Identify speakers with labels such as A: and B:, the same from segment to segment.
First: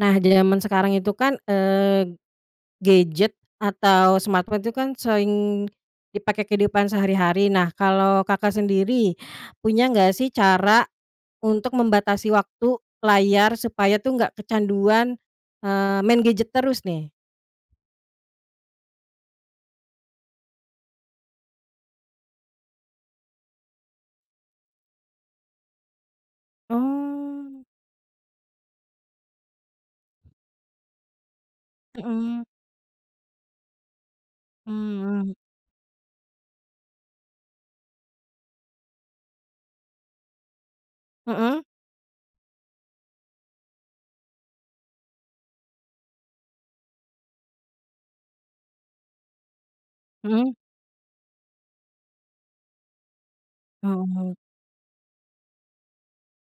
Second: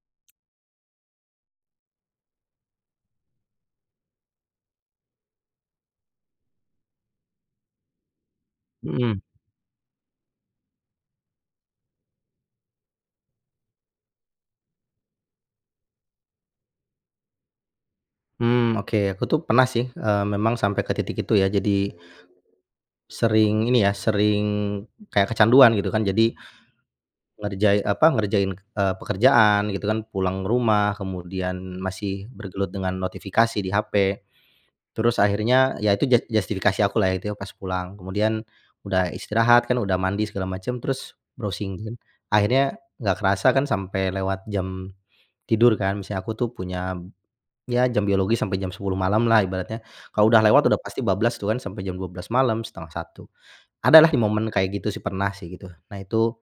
A: Nah, di jaman sekarang itu kan, eee, gadget atau smartphone tuh kan sering dipakai kehidupan sehari-hari. Nah, kalau Kakak sendiri
B: Mhm.
A: punya nggak sih cara untuk membatasi waktu layar supaya tuh nggak kecanduan, eee, main gadget terus nih?
B: Hmm, oke. Aku tuh pernah sih, eee, memang sampe ke titik itu ya jadi, sering ini ya, sering kayak kecanduan gitu kan. Jadi
A: Oh.
B: ngerjai apa, ngerjain, eee, pekerjaan gitu kan pulang ke rumah, kemudian masih
A: Mhm.
B: bergelut dengan notifikasi di HP. Terus
A: Hmm.
B: akhirnya, ya itu jat justifikasi aku lah ya itu pas pulang. Kemudian udah istirahat kan, udah mandi segala macam terus
A: Mhm?
B: browsing kan. Akhirnya gak kerasa kan sampai lewat jam tidur kan, misanya aku tuh punya, ya jam biologis sampai jam 10.00 malam lah ibaratnya. Kalau udah
A: Mhm.
B: lewat udah pasti bablas tu kan sampe jam 12.00 malam, 12.30. Ada lah di
A: Oh.
B: momen kayak gitu sih pernah sih, gitu. Nah itu,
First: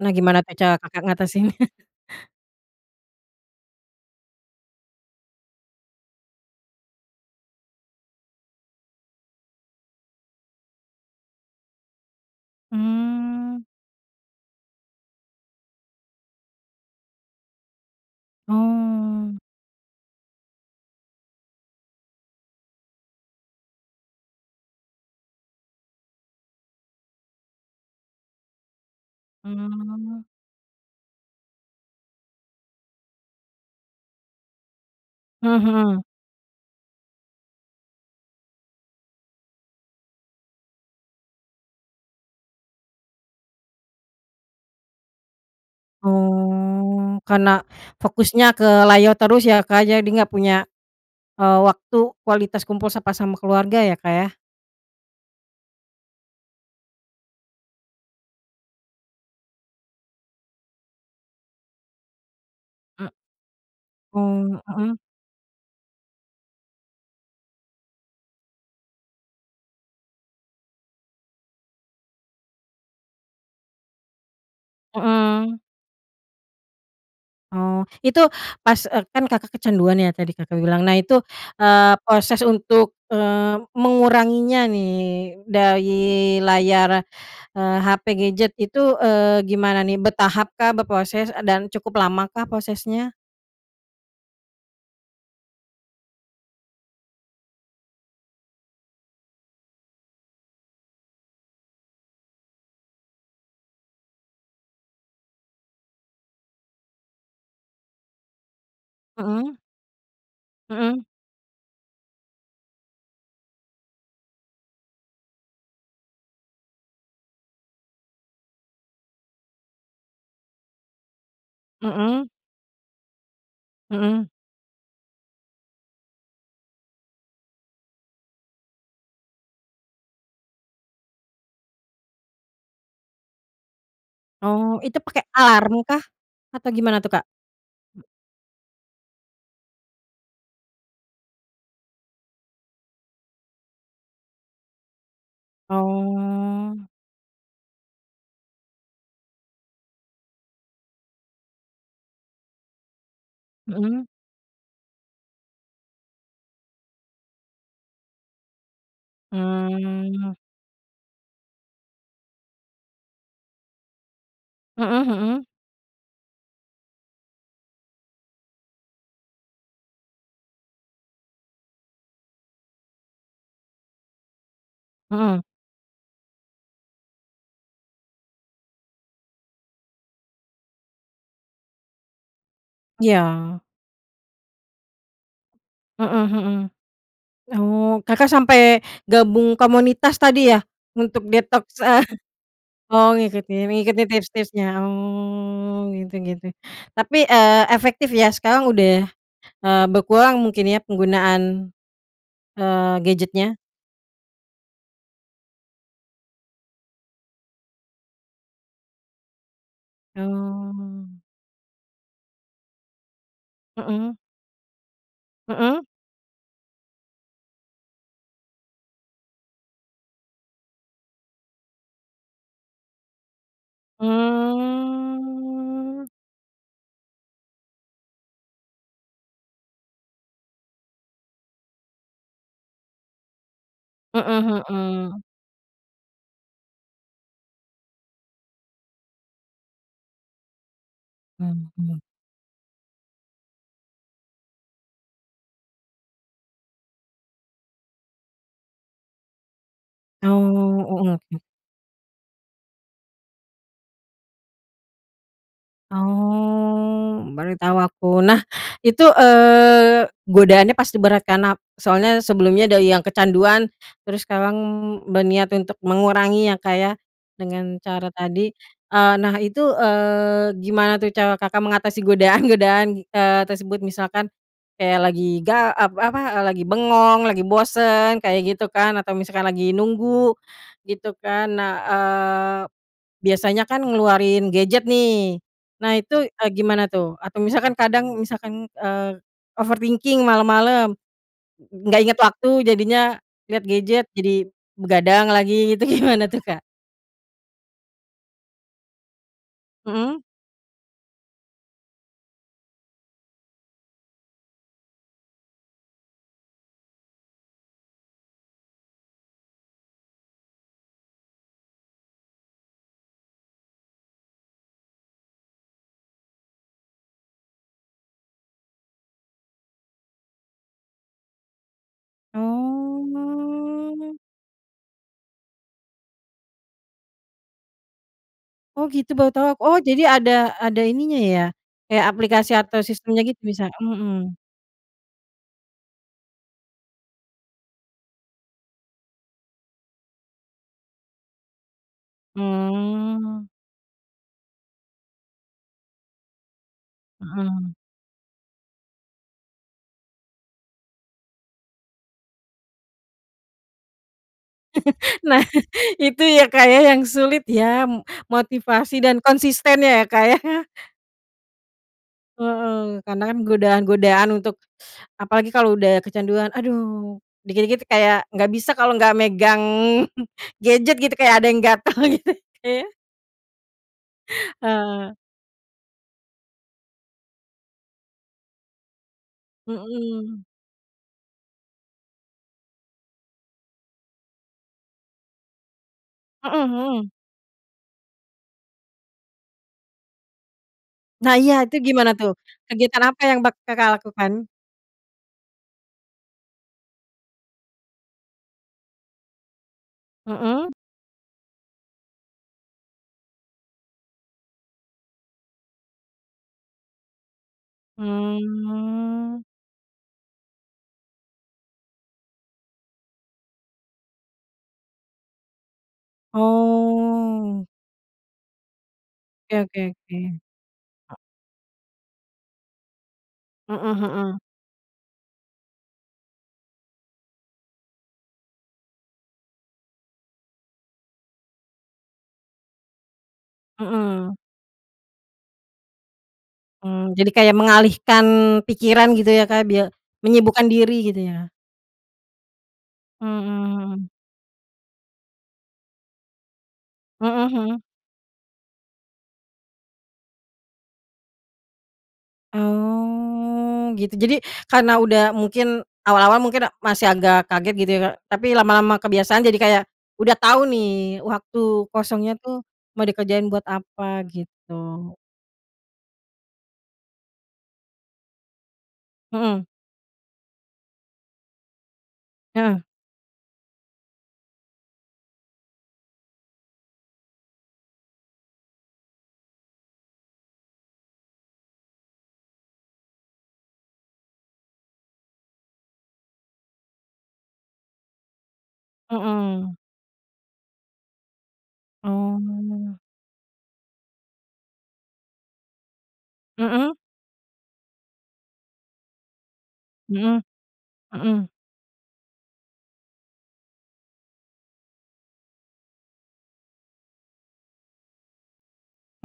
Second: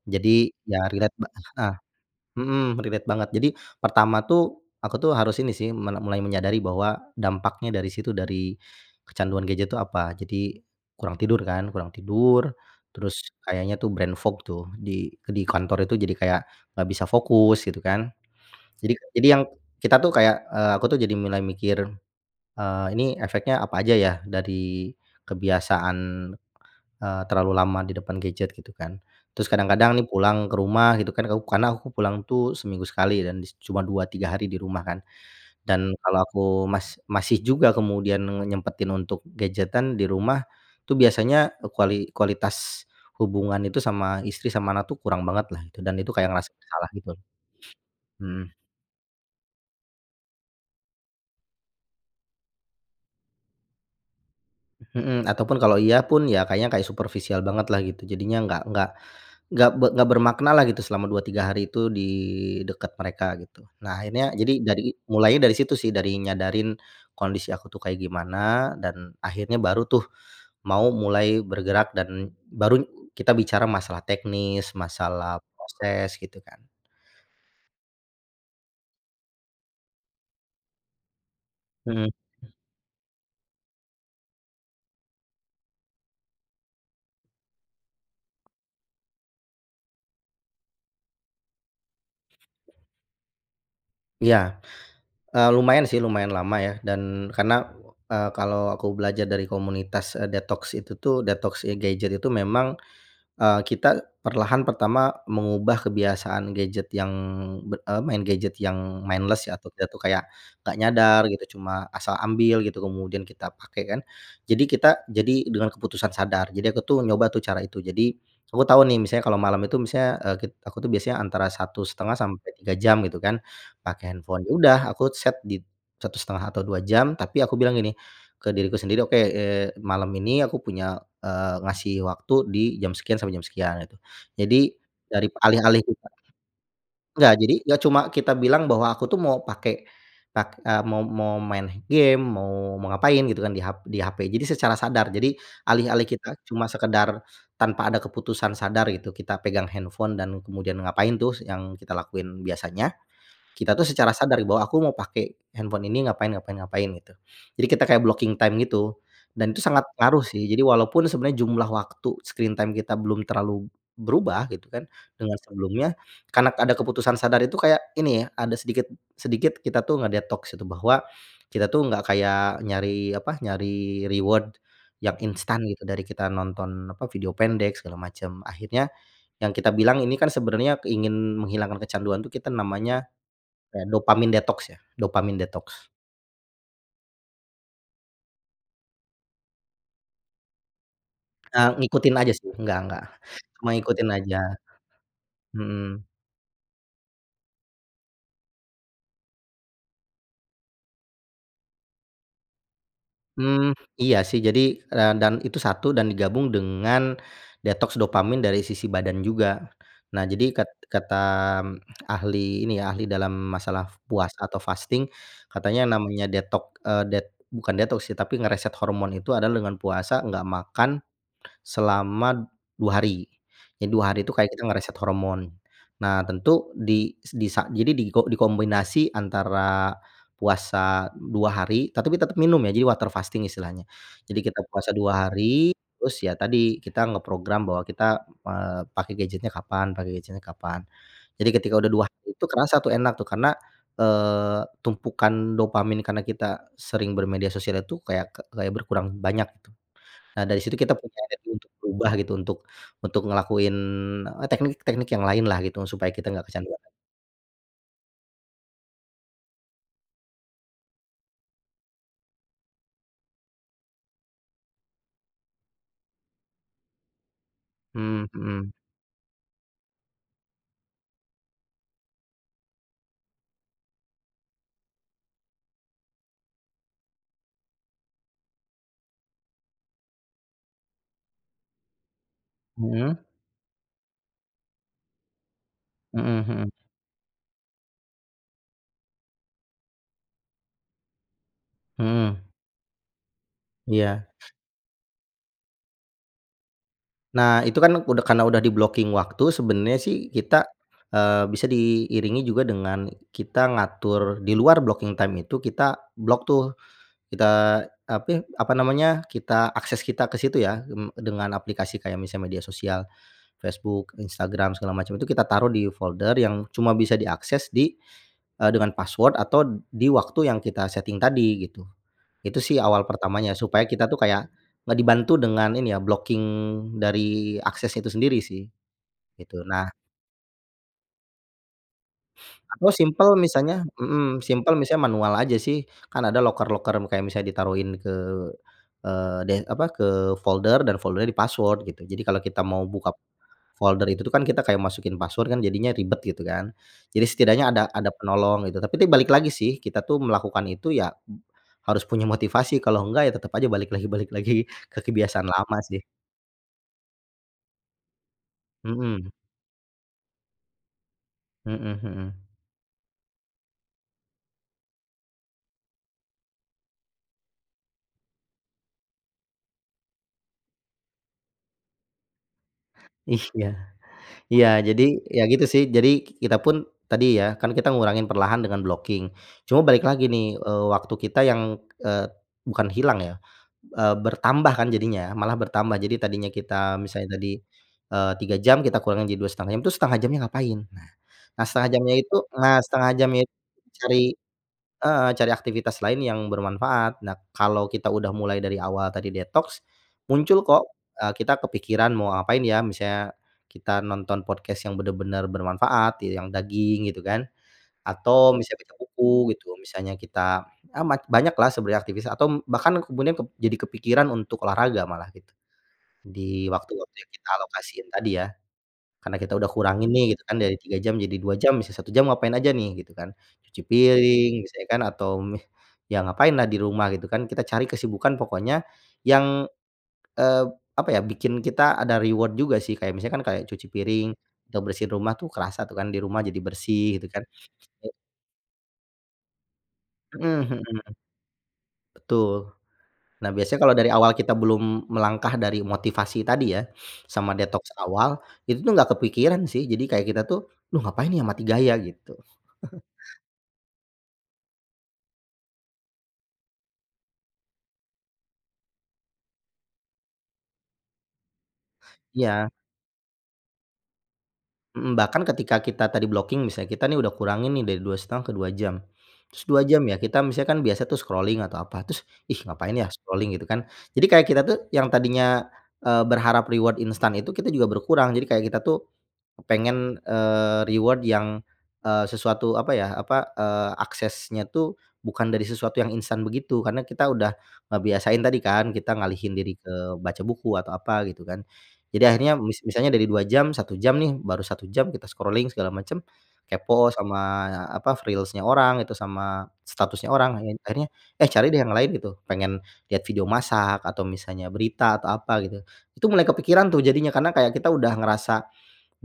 A: Nah, gimana
B: jadi,
A: Kak cara
B: ya
A: Kakak
B: relate ba
A: ngatasinnya?
B: heeh. Mhm, relate banget. Jadi pertama tuh aku tuh harus ini sih mele mulai menyadari bahwa dampaknya dari situ dari kecanduan gadget tuh apa. Jadi kurang tidur kan? Kurang tidur, terus
A: Mmm.
B: kayaknya tuh brain fog tuh di eee, di kantor itu jadi kayak, nggak bisa fokus, gitu kan. Jadi jadi
A: Oh.
B: yang kita tuh kayak, eee, aku tuh jadi mulai mikir, eee, "Ini efeknya apa aja ya dari kebiasaan, eee, terlalu lama di depan gadget?" Gitu kan. Terus kadang-kadang nih
A: Hmm.
B: pulang ke rumah gitu kan, kaup karena aku pulang tuh seminggu sekali dan dis cuma 2, 3 hari di rumah kan. Dan
A: Mhm.
B: kalau aku mas masih juga kemudian ngenyempetin untuk gadgetan di rumah, tuh biasanya kuali kualitas hubungan itu sama istri, sama anak tuh kurang banget lah itu. Dan itu kayak ngerasa salah gitu.
A: Oh, karena
B: Hmm.
A: fokusnya ke layar terus ya Kak jadi gak punya, eee, waktu kualitas kumpul sapa sama keluarga ya, Kak, yah?
B: Mhm. Ataupun kalau iya pun, ya kayaknya kayak superfisial bangetlah gitu, jadinya nggak nggak nggak be nggak bermakna lah gitu selama 2, 3 hari tuh di dekat
A: M
B: mereka gitu. Nah akhirnya, jadi
A: Oh,
B: dari
A: mhm.
B: mulainya dari situ sih, dari nyadarin kondisi aku tuh kayak gimana, dan akhirnya baru tuh mau mulai bergerak dan baru kita bicara masalah teknis, masalah
A: Mmm.
B: proses, gitu kan.
A: Oh, itu pas eee, kan Kakak kecanduan ya tadi Kakak bilang. Nah itu, eee,
B: Mhm.
A: proses untuk, eee, menguranginya nih dari layar, eee, HP, gadget itu, eee, gimana ni, bertahap kah berproses, eee, dan cukup lama kah prosesnya?
B: Iya. Eee, lumayan, sih, lumayan lama ya. Dan karena, eee, kalo aku belajar dari komunitas, eee, detoks itu, tuh, detoks ya gadget itu memang, eee, kita perlahan pertama mengubah kebiasaan gadget yang be eee, main gadget yang mindless ya
A: Mhm.
B: atau dia, tuh, kayak gak
A: Mhm.
B: nyadar gitu cuma asal ambil gitu kemudian kita pake, kan, jadi kita, jadi dengan keputusan sadar. Jadi aku, tuh, nyoba, tuh, cara itu. Jadi, kamu tau, nih, misalnya kalau malam itu misalnya, eee, kit aku, tuh, biasanya antara 1,5
A: Mhm.
B: sampe 3 jam gitu, kan. Pake
A: Mhm.
B: handphone ya udah aku set di 1,5 atau 2 jam tapi aku bilang ini ke diriku sendiri, "Oke, eee, malam ini aku punya, eee, ngasih waktu di jam sekian sampe jam sekian." Gitu. Jadi,
A: Oh, itu pake
B: darip
A: alarm
B: alih-alih
A: kah,
B: kita
A: atau gimana, tuh, Kak?
B: Nggak. Jadi, gak cuma kita bilang bahwa aku tuh mau pake, pak eee, mo mo main gim mo mau ngapain gitu, kan, di hap di HP, jadi secara sadar. Jadi, alih-alih kita cuma
A: Oh.
B: sekedar tanpa ada keputusan sadar itu kita pegang handphone dan kemudian ngapain, tuh, s yang kita lakuin biasanya, kita, tuh,
A: Mhm.
B: secara sadari bahwa aku mo pake handphone ini ngapain ngapain ngapain gitu. Jadi kita kayak blocking time gitu. Dan, tuh, sangat ngaruh,
A: Mmm.
B: sih. Jadi walaupun sebenarnya jumlah waktu screen time kita belum terlalu berubah gitu, kan,
A: Mhm
B: dengan
A: mhm.
B: sebelumnya. Karna ada keputusan sadar itu kayak, ini ya, ada sedikit, sedikit kita tuh ngedetoks itu bahwa kita, tuh, gak kayak nyari apa, nyari reward yang
A: Mhm.
B: instan gitu dari kita nonton, apa, video pendek segala macam. Akhirnya yang kita bilang ini, kan, sebenarnya keingin menghilangkan kecanduan, tuh, kita namanya
A: Iya.
B: kayak dopamin detoks ya, dopamin detoks.
A: Mhm mhm. Oh, Kakak sampe gabung komunitas tadi ya? Untuk
B: Eee,
A: detoks, eh
B: ngikutin aja, sih, nggak nggak,
A: oh, ngikutin,
B: cuma
A: ngikutin
B: ngikutin aja.
A: tips-tipsnya, oh,
B: Mhm.
A: gitu gitu. Tapi, eee, efektif ya, sekarang udah, eee, berkurang mungkin ya penggunaan, eee, gadgetnya?
B: Mmm, iya, sih. Jadi, ran dan itu 1 dan digabung dengan detoks dopamin dari sisi badan juga. Nah, jadi kat
A: Oh.
B: kata, mmm, ahli ini ya, ahli dalam masalah
A: Mhm.
B: puasa atau fasting, katanya
A: Mhm.
B: namanya detok eee, det bukan detoks, sih, tapi nge-reset hormon itu adalah dengan puasa, gak makan selama 2 hari. Jadi 2 hari, tuh, kita kayak nge-reset hormon.
A: Mmm.
B: Nah, tentu di s di sa jadi diko dikombinasi antara puasa 2 hari, tetapi tetap minum ya jadi water fasting istilahnya. Jadi kita
A: Mhm
B: puasa
A: mhm.
B: 2 hari. Terus ya tadi, kita ngeprogram bahwa kita, eee, pake gadgetnya kapan pake gadgetnya kapan. Jadi ketika udah
A: Mhm.
B: 2 hari, tuh, kerasa, tuh, enak, tuh, karna, eee, tumpukan dopamin kana kita sering bermedia sosial itu kayak ke kayak berkurang banyak gitu. Nah, dari situ
A: Oh,
B: kita
A: oh
B: punya
A: oke.
B: niat untuk berubah gitu, untuk untuk ngelakuin, eee, teknik-teknik yang lain lah, gitu supaya kita gak kecanduan.
A: Oh, baru tau aku. Nah, itu, eee, godaannya pasti berat, kan, nap soalnya sebelumnya dari yang kecanduan terus sekarang berniat untuk mengurangi ya Kak ya, dengan cara
B: Mmm,
A: tadi.
B: mhm.
A: Eee, nah, itu, eee, gimana, tuh, cara Kakak mengatasi godaan-godaan, eee, tersebut misalkan kayak lagi ga ep apa, eee, lagi bengong, lagi bosan kayak gitu, kan. Atau misalkan lagi nunggu gitu, kan. Nah, eee,
B: Mhm?
A: biasanya kan ngeluarin gadget, nih, nah itu,
B: Mhm
A: eee,
B: mhm.
A: gimana, tuh? Atau misalkan kadang, misalkan, eee, overthinking malam-malam, gak ingat
B: Mhm.
A: waktu jadinya, liat gadget
B: Iya.
A: jadi begadang lagi gitu gimana, tuh, Kak?
B: Nah, itu kan udah karena udah di-blocking waktu. Sebenarnya,
A: Mhm.
B: sih kita, eee, bisa diiringi juga dengan kita ngatur di luar blocking time itu, kita block tuh, kita, api apa namanya, kita akses kita ke situ ya, mmm, dengan aplikasi kayak misalnya media sosial Facebook, Instagram, segala macam, itu kita taruh di folder yang cuma bisa diakses di eee, dengan password atau di waktu yang kita setting tadi gitu. Itu sih awal pertamanya, supaya kita
A: Oh.
B: tuh kayak nge dibantu dengan ini ya, blocking dari akses itu sendiri sih.
A: Oh, gitu baru tau aku.
B: Gitu,
A: Oh,
B: nah
A: jadi ada ada ininya ya? Kayak aplikasi atau
B: Aku
A: sistemnya
B: simpel,
A: gitu, misal
B: misalnya
A: mhm.
B: mmm, simpel, misalnya manual aja sih. Kan ada loker-loker, m kayak misalnya ditaruhin ke, eee, de apa, ke folder dan foldernya di-password gitu. Jadi, kalau kita mau buka p
A: Mmm.
B: folder itu tuh kan, kita kayak masukin password kan, jadinya ribet gitu kan. Jadi, setidaknya
A: Mhm.
B: ada ada penolong gitu, tapi ini balik lagi sih, kita tuh melakukan itu ya, harus punya motivasi. Kalau enggak ya tetap aja balik lagi balik lagi ke
A: Nah,
B: kebiasaan lama sih.
A: itu ya Kak ya, yang sulit ya, m motivasi dan
B: Mhm.
A: konsisten ya, Kak ya.
B: Mhm mhm.
A: Heeh, karena kan godaan-godaan untuk apalagi kalo udah kecanduan, aduh, dikit-dikit kayak gak bisa kalo gak megang gadget gitu. Kayak ada yang gatal gitu, Kak ya?
B: Ih, ya. Iya, jadi,
A: Heeh.
B: ya gitu sih. Jadi, kita pun tadi ya, kan kita ngurangin perlahan dengan blocking. Cuma balik lagi
A: Mhm.
B: nih, eee, waktu kita yang, eee, bukan hilang ya, eee, bertambah kan jadinya, malah bertambah. Jadi, tadinya
A: Mhm
B: kita
A: mhm.
B: misalnya tadi, eee, 3 jam, kita kurangi jadi 2,5 jam, itu 1/2 jamnya ngapain? Nah,
A: Nah, iya.
B: nah,
A: Itu
B: 1/2
A: gimana
B: jamnya
A: tuh?
B: itu nah,
A: Kegiatan
B: 1/2
A: apa yang
B: jamnya
A: bak
B: itu
A: Kakak
B: cari
A: lakukan?
B: heeh, cari aktivitas lain yang bermanfaat. Nah, kalau kita udah mulai dari awal tadi detoks, muncul
A: Mhm.
B: kok, eee, kita kepikiran, "Mau ngapain ya?" Misalnya kita nonton podcast yang benar-benar bermanfaat, iya, yang, “daging” gitu kan, atau bisa baca
A: Mmm.
B: buku gitu. Misalnya kita amat, banyaklah sebenernya aktivis atau m bahkan ke kemudian kep jadi kepikiran untuk olahraga malah gitu, di waktu-waktu yang kita
A: Oh.
B: alokasiin tadi ya. Karena kita
A: Oke
B: udah
A: oke
B: kurangin nih
A: oke.
B: gitu kan, dari 3 jam jadi 2 jam, bisa 1 jam ngapain aja nih? Gitu kan. Cuci
A: Heeh heeh.
B: piring, misalnya kan atau, mmm, ya ngapain lah di rumah, gitu kan. Kita cari kesibukan pokoknya, yang, eee, p apa ya, bikin kita ada reward juga sih. Kayak, misalnya kan kayak cuci piring,
A: Mhm.
B: atau bersihin rumah tuh kerasa tuh kan di rumah jadi
A: Mmm.
B: bersih, gitu
A: Jadi,
B: kan,
A: kayak
B: e
A: mengalihkan pikiran gitu ya Kak, bia menyibukkan
B: Mhm
A: diri
B: mhm.
A: gitu ya.
B: Betul.
A: Mhm
B: Nah, biasanya kalau dari
A: mhm.
B: awal kita belum melangkah dari motivasi tadi ya,
A: Mhm
B: sama
A: mhm.
B: detoks awal, itu tuh nggak kepikiran sih. Jadi, kayak kita tuh, "Duh ngapain ya, mati gaya." Gitu.
A: Oh, gitu. Jadi, karena udah mungkin awal-awal mungkin a masih agak kaget gitu ya, Kak, tapi lama-lama kebiasaan. Jadi, kayak udah tau nih waktu kosongnya tuh,
B: Ya.
A: mau dikerjain buat apa,
B: Mhm,
A: gitu.
B: bahkan ketika kita tadi blocking, misal kita nih udah kurangin nih dari 2,5 ke 2 jam. Terus,
A: Mhm.
B: 2 jam ya, kita misalnya kan biasa tuh scrolling atau apa, terus, “Ih,
A: Heeh.
B: ngapain ya? Scrolling? "Gitu kan. Jadi, kayak kita tuh yang tadinya, eee, berharap reward instan itu, kita juga berkurang. Jadi, kayak kita tuh kepengen, eee, reward yang, eee, sesuatu apa ya, apa, eee, aksesnya tuh bukan dari sesuatu yang instan begitu. Karena kita udah ngebiasain tadi kan kita ngalihin
A: Mhm.
B: diri ke baca buku atau apa gitu kan. Jadi, akhirnya mis
A: Oh.
B: misalnya dari 2 jam, 1 jam nih baru 1 jam kita scrolling segala macam,
A: Mhm.
B: kepo sama, apa, reels-nya orang, itu sama statusnya
A: Mhm.
B: orang lain. Akhirnya, eh,
A: Mhm.
B: cari deh yang lain gitu. Pengen lihat video masak atau misalnya berita atau apa gitu. Itu mulai kepikiran tuh jadinya, karena kayak kita udah ngerasa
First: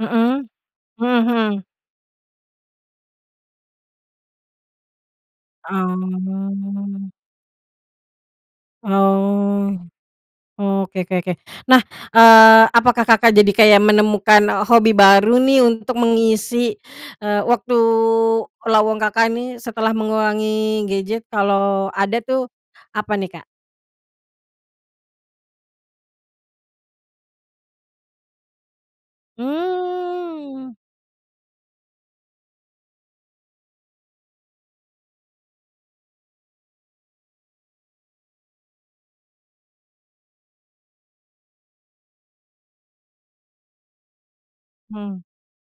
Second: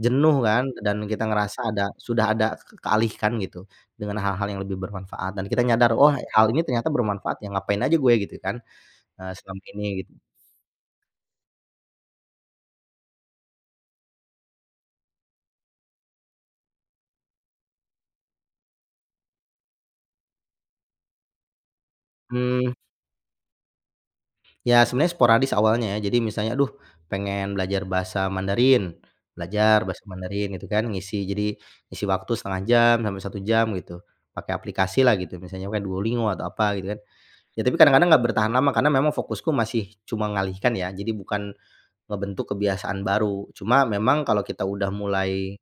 B: jenuh kan dan kita
A: Mhm
B: ngerasa
A: mhm.
B: ada, sudah ada ke ke kealihkan gitu dengan hal-hal yang lebih bermanfaat. Dan kita nyadar, “Wah, hal ini ternyata
A: Oh.
B: bermanfaat ya. Ngapain aja gue." Gitu kan, eee, "selama
A: Oh,
B: ini," gitu.
A: oke oke oke. Nah, eee, apakah Kakak jadi kayak menemukan, eee, hobi baru nih untuk mengisi, eee, waktu lowong Kakak nih, setelah mengurangi gadget, kalau ada tuh,
B: Mmm.
A: apa nih Kak?
B: Ya sebenarnya sporadis awalnya ya. Jadi misalnya aduh pengen belajar bahasa Mandarin, belajar bahasa Mandarin gitu
A: Mmm.
B: kan, ngisi jadi, ngisi waktu 1/2 jam sampai 1 jam gitu, pakai aplikasilah gitu misalnya pakai Duolingo atau apa gitu kan. Ya tapi kadang-kadang nggak bertahan lama karena memang fokusku masih cuma ngalihkan ya, jadi bukan ngebentuk kebiasaan baru. Cuma memang kalau kita udah
A: Hmm.
B: mulai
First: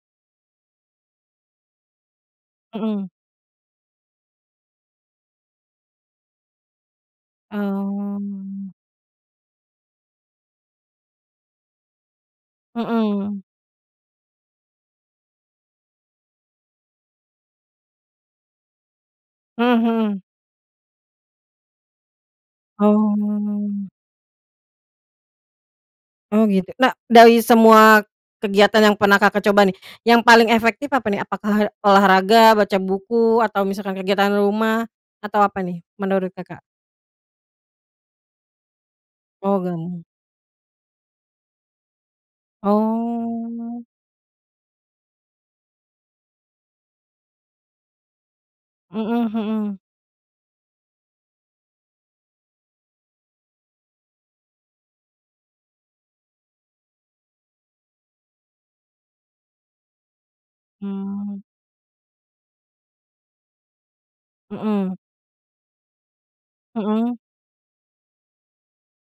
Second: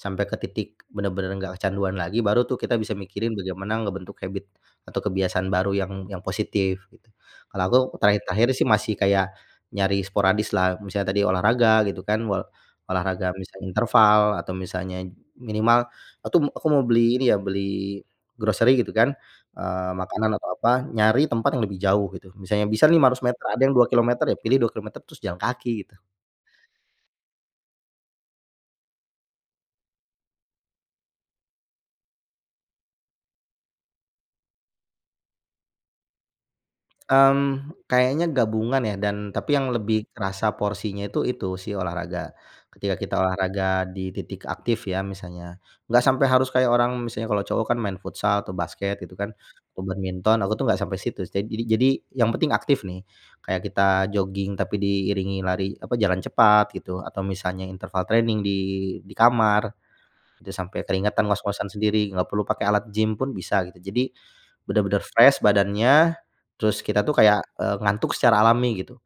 B: sampai ke titik benar-benar nggak kecanduan lagi baru tuh kita bisa
A: Mhm.
B: mikirin bagaimana ngebentuk habit atau kebiasaan baru yang yang positif gitu. Kalau aku terakhir-terakhir sih
A: Oh.
B: masih kayak nyari sporadis lah, misalnya tadi olahraga gitu kan, wal olahraga
A: Mhm.
B: misalnya interval atau misalnya minimal atu aku mau beli ini ya beli grocery gitu kan,
A: Mmm,
B: eee,
A: mhm.
B: makanan atau apa, nyari tempat yang lebih jauh gitu. Misalnya bisa nih 500 meter ada yang dua
A: Oh.
B: kilometer ya pilih 2 kilometer terus jalan kaki gitu.
A: Oh gitu, nah, dari semua kegiatan yang pernah Kakak coba nih, yang paling efektif apa nih? Apakah olahraga, baca buku, atau misalkan kegiatan rumah? Atau apa nih, menurut Kakak?
B: Mmm, kayaknya gabungan ya dan tapi
A: Oh
B: yang
A: gabung.
B: lebih kerasa porsinya itu, itu si olahraga. Ketika kita
A: Oh.
B: olahraga di titik aktif ya misalnya. Nggak sampai harus kayak orang, misalnya kalau cowok kan main futsal atau basket gitu kan,
A: Mhm mhm.
B: atau badminton aku tuh nggak sampai situ sih. Jadi jadi yang penting aktif nih. Kayak kita jogging tapi diiringi lari apa jalan cepat gitu, atau misalnya interval training di di kamar. Itu sampai keringatan,
A: Mmm.
B: ngos-ngosan sendiri, nggak perlu pakai alat gim pun bisa gitu. Jadi,
A: Mhm.
B: benar-benar fresh badannya, terus kita tuh
A: Mhm.
B: kayak, eee, ngantuk secara alami gitu.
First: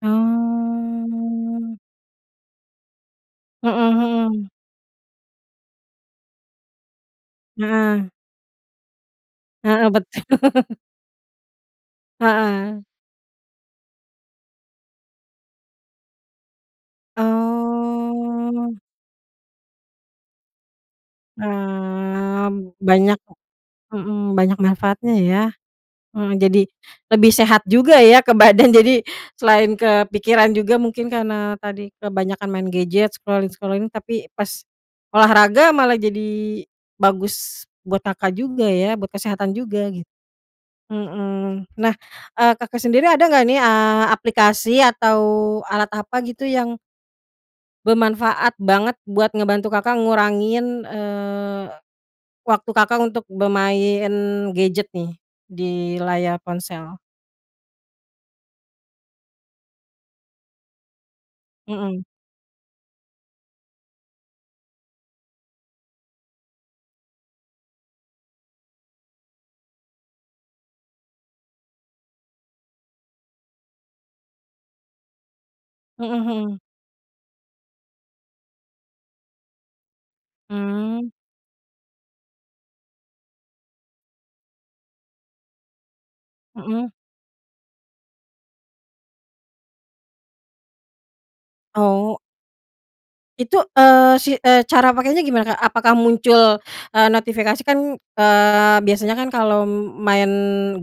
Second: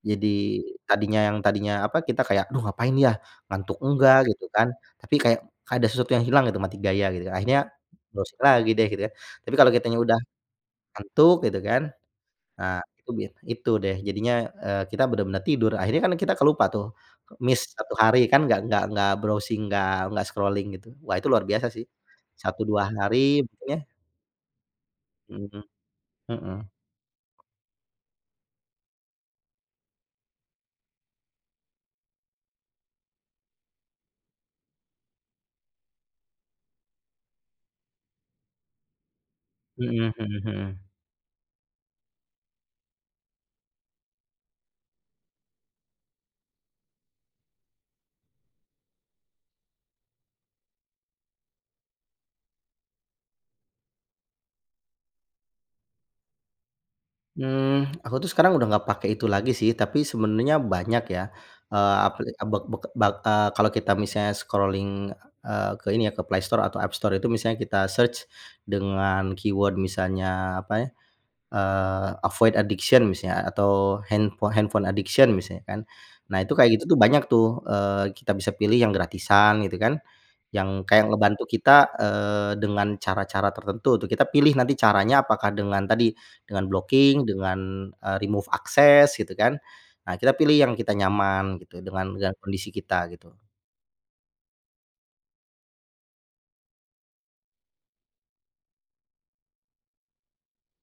B: Jadi, tadinya yang,
A: Oh.
B: tadinya apa, kita kayak, "Aduh ngapain ya?
A: Mhm
B: Ngantuk enggak." Gitu
A: mhm.
B: kan, tapi kayak kayak ada sesuatu yang hilang gitu mati gaya gitu. Akhirnya
A: Heeh.
B: browsing lagi deh gitu ya kan. Tapi kalau
A: Heeh
B: kitanya udah
A: betul.
B: ngantuk gitu kan, nah
A: Heeh.
B: itu biasanya itu deh jadinya, eee, kita benar-benar tidur. Akhirnya kan kita kelupa tuh, miss 1 hari kan nggak
A: Oh.
B: nggak nggak browsing, nggak nggak scrolling gitu. Wah itu luar biasa sih,
A: Eee,
B: 1 2
A: banyak
B: hari ya?
A: mhm banyak manfaatnya ya.
B: Mhm,
A: Mmm, jadi
B: mhm.
A: lebih sehat juga ya ke badan jadi selain kepikiran juga mungkin karena tadi kebanyakan main gadget, scrolling-scrolling, tapi pas olahraga malah jadi bagus buat Kakak juga ya, buat kesehatan juga git
B: Mhm mhm mhm.
A: mhm, nah, eee, Kakak sendiri ada nggak nih, eee, aplikasi atau alat apa gitu yang bermanfaat banget buat ngebantu Kakak ngurangin, eee, waktu Kakak untuk bermain gadget nih di layar ponsel?
B: Mmm, aku tuh sekarang udah nggak pakai itu lagi sih tapi sebenarnya banyak ya. Eee,
A: Mhm.
B: apli b b b eee, kalau kita misalnya scrolling, eee, ke ini ya ke Play Store atau App Store itu misalnya kita search dengan keyword misalnya apa ya, eee, avoid addiction misalnya atau handpho handphone addiction misalnya kan.
A: Mhm
B: Nah itu
A: mhm.
B: kayak gitu tuh banyak tuh, eee, kita bisa pilih yang gratisan gitu kan, yang
A: Mmm.
B: kayak ngebantu kita, eee, dengan cara-cara tertentu tuh kita pilih nanti caranya apakah dengan tadi, dengan
A: Mhm.
B: blocking dengan, eee, remove access gitu kan. Nah kita pilih yang kita nyaman gitu dengan
A: Oh.
B: dengan kondisi kita gitu.
A: Itu, eee, si eh cara pakainya gimana Kak? Apakah muncul, eee, notifikasi? Kan, eee, biasanya kan kalo main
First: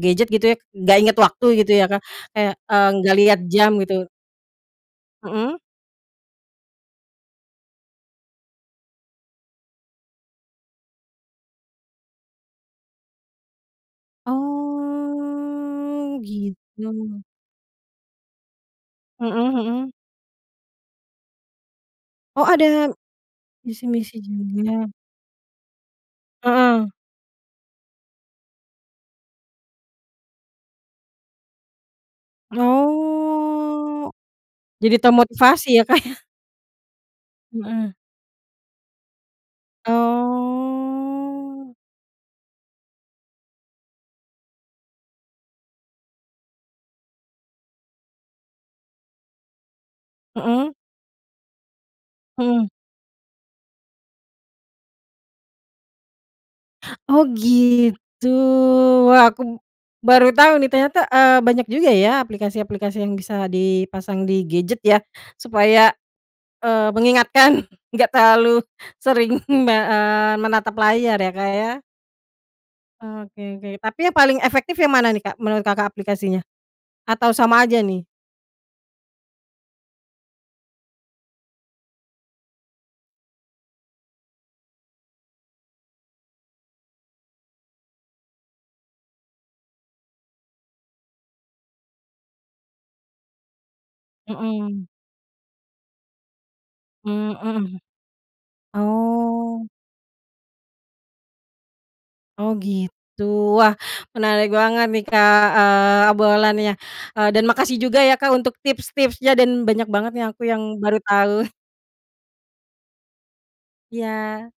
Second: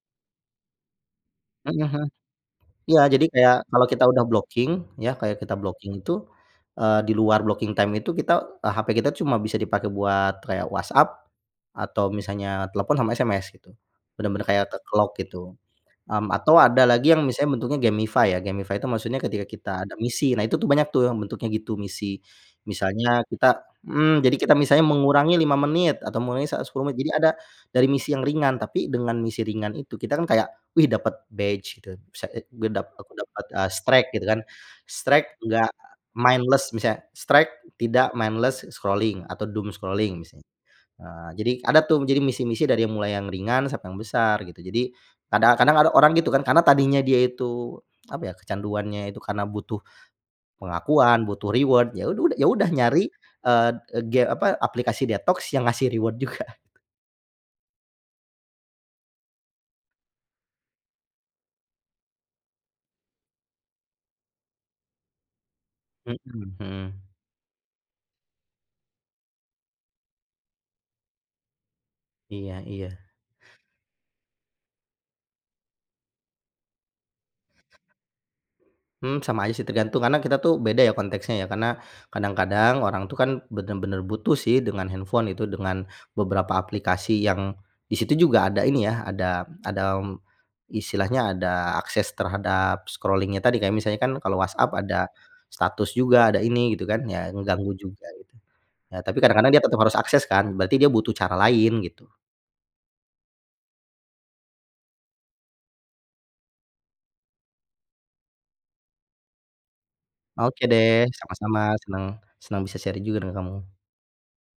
A: gadget gitu ya nggak ingat waktu gitu
B: Mhm
A: ya Kak,
B: mhm.
A: kayak, eee,
B: Iya
A: nggak
B: jadi
A: liat
B: kayak
A: jam
B: kalau
A: gitu.
B: kita udah blocking ya, kayak kita
A: Mhm.
B: blocking itu, eee, di luar blocking time itu kita hape kita tuh cuma bisa dipakai buat kayak WhatsApp atau misalnya telepon sama SMS gitu. Benar-benar kayak ke-lock gitu.
A: Oh,
B: Mmm, atau ada lagi
A: gitu.
B: yang misalnya bentuknya gamify ya, gamify tuh maksudnya ketika
A: Mhm
B: kita
A: mhm.
B: ada misi, nah itu tuh banyak tuh yang bentuknya gitu misi.
A: Oh ada
B: Misalnya kita
A: misi-misi
B: mmm, jadi kita misalnya
A: juga.
B: mengurangi 5 menit atau mengurangi saat 10
A: Heeh.
B: menit, jadi ada dari misi yang ringan tapi dengan misi ringan itu kita kan kayak, wih dapat badge gitu, bisa, eee, juga dap aku dapat, eee, streak
A: Oh,
B: gitu kan
A: jadi
B: streak nggak
A: termotivasi ya Kak ya.
B: mindless, misalnya streak
A: Mhm.
B: tidak mindless scrolling atau doom scrolling misalnya. Eee, jadi
A: Oh.
B: ada tuh jadi misi-misi dari yang mulai yang ringan sampai yang besar gitu. Jadi kadang kadang ada orang gitu kan karena tadinya dia itu apa ya, kecanduannya itu karena butuh
A: Mhm.
B: pengakuan, butuh reward, ya ud ud ya udah
A: Mhm.
B: nyari, eee, ga apa aplikasi detoks yang ngasih reward juga.
A: Oh gitu, wah aku baru tau nih ternyata, eee, banyak juga ya aplikasi-aplikasi yang bisa dipasang di gadget ya. Supaya,
B: Mhm
A: eee,
B: heeh.
A: mengingatkan nggak terlalu sering me eee, menatap layar ya Kak ya.
B: Iya iya.
A: Oke oke tapi yang paling efektif yang mana nih Kak menurut Kakak aplikasinya? Atau sama aja nih?
B: Mhm, sama aja sih tergantung karena kita tuh beda ya konteksnya ya, karena kadang-kadang orang tuh kan benar-benar butuh sih dengan handphone itu, dengan beberapa aplikasi, yang di situ juga ada ini ya, ada ada istilahnya ada akses terhadap scrolling-nya tadi kayak misalnya kan kalau WhatsApp
A: Mhm.
B: ada status juga ada ini, gitu kan ya
A: Mmm,
B: ngeganggu
A: mhm.
B: juga gitu. Nah, tapi kadang-kadang dia
A: Oh.
B: tetap harus akses kan berarti dia butuh cara lain gitu.
A: Oh gitu. Wah menarik banget nih Kak, eee, obrolannya. Eee, dan makasih juga ya Kak untuk tips-tipsnya dan banyak banget nih yang aku
B: Oke
A: yang
B: deh
A: baru tahu.
B: sama-sama, senang senang bisa sharing juga dengan kamu.
A: Iya.